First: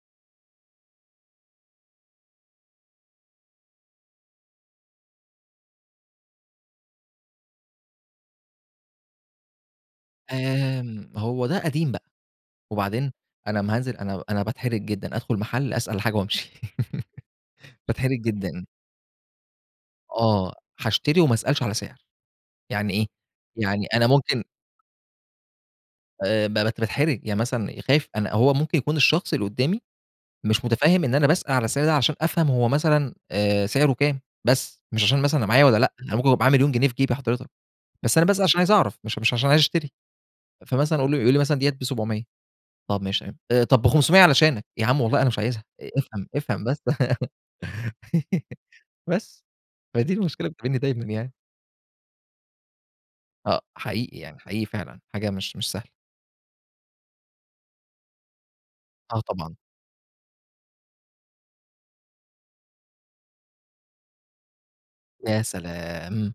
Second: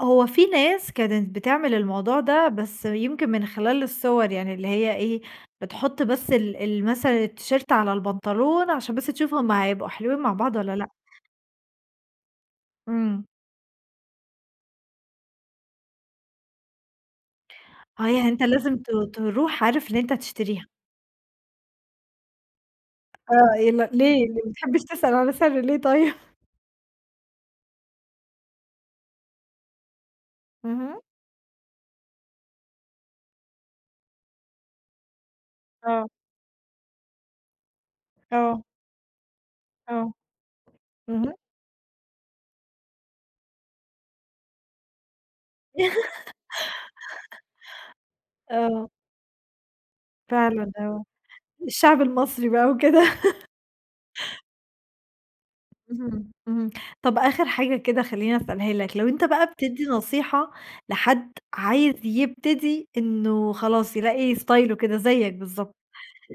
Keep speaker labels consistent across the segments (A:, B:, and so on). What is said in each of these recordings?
A: هو في ناس كانت بتعمل الموضوع ده، بس يمكن من خلال الصور يعني اللي هي إيه بتحط بس ال ال مثلًا التيشيرت على البنطلون عشان بس تشوفهم هيبقوا حلوين مع بعض والّا لأ.
B: آمم، هو ده قديم بقى، وبعدين
A: إمم.
B: أنا امّا هانزل أنا أنا باتحرج جدًا أدخل محل أسأل على حاجة وأمشي.
A: هي
B: باتحرج
A: آآ، أنت
B: جدًا.
A: لازم ت تروح عارف إن أنت
B: آه،
A: هتشتريها.
B: هاشتري وما أسألش على سعر يعني إيه،
A: آه، يلّا
B: يعني أنا
A: ليه ليه
B: ممكن
A: ما بتحبش تسأل على سعر ليه طيب؟
B: آآ، باتحرج يعني مثلًا خايف أنا هو ممكن يكون الشخص اللي قدّامي مش
A: اهم.
B: متفهم إن أنا باسأل على السعر ده عشان أفهم هو مثلًا آآ، سعره كام بس مش عشان مثلًا أنا معايا والّا لأ،
A: آه.
B: أنا ممكن يكون معايا 1.000.000 جنيه في جيبي حضرتك، بس أنا باسأل عشان
A: آه.
B: عايز أعرف مش مش عشان عايز اشتري
A: آه.
B: فمثلًا يقول
A: اهم.
B: لي مثلًا ديّة ب700 طَب ماشي تمام، طَب ب500 علشانك، يا عمي والله أنا مش عايزها افهم افهم بس.
A: آه.
B: بس، فدي المشكلة اللي
A: فعلًا
B: بتقابلني دايمًا
A: آه،
B: يعني.
A: الشعب المصري بقى وكده.
B: آه، حقيقي يعني حقيقي فعلًا حاجة مش مش سهلة.
A: اهم، اهم، طَب آخر حاجة كده خلّيني أسألها لك، لو
B: آه
A: أنت بقى
B: طبعًا.
A: بتدي نصيحة لحد عايز يبتدي إنّه خلاص يلاقي ستايله كده زيك
B: يا
A: بالضبط.
B: سلام!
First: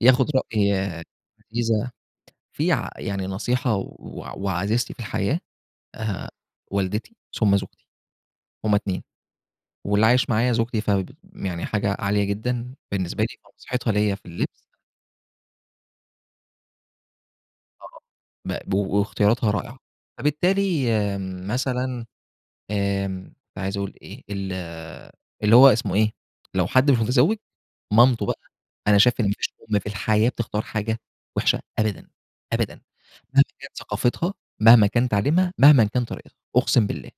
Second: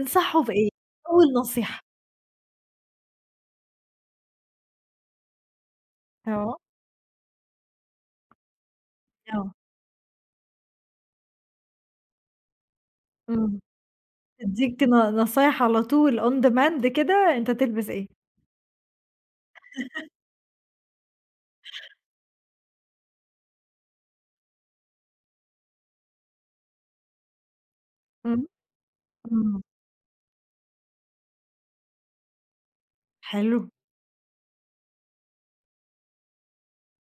B: ياخد رأي
A: بإيه
B: ياه
A: أول نصيحة؟
B: [unintelligible] في ع يعني نصيحة وعزيزتي في الحياة آآ،
A: آه.
B: والدتي ثم زوجتي. هم اتنين،
A: آه.
B: واللي عايش معايا زوجتي ف يعني حاجة عالية جدًا، بالنسبة لي
A: إمم،
B: فنصيحتها ليّا في اللبس.
A: تديك ن نصايح على طول on demand كده أنت تلبس
B: آه
A: إيه.
B: مقب واختياراتها رائعة، فبالتالي آمم، مثلًا آمم، كنت عايز أقول إيه، ال اللي هو اسمه إيه لو حد مش متزوج مامته بقى،
A: إمم،
B: أنا شايف إن ما فيش
A: إمم.
B: أم واحدة في الحياة بتختار حاجة وحشة أبدًا، أبدًا، مهمًا
A: حلو.
B: كانت ثقافتها، مهما كانت تعليمها، مهمًا كان طريقتها، أقسم بالله.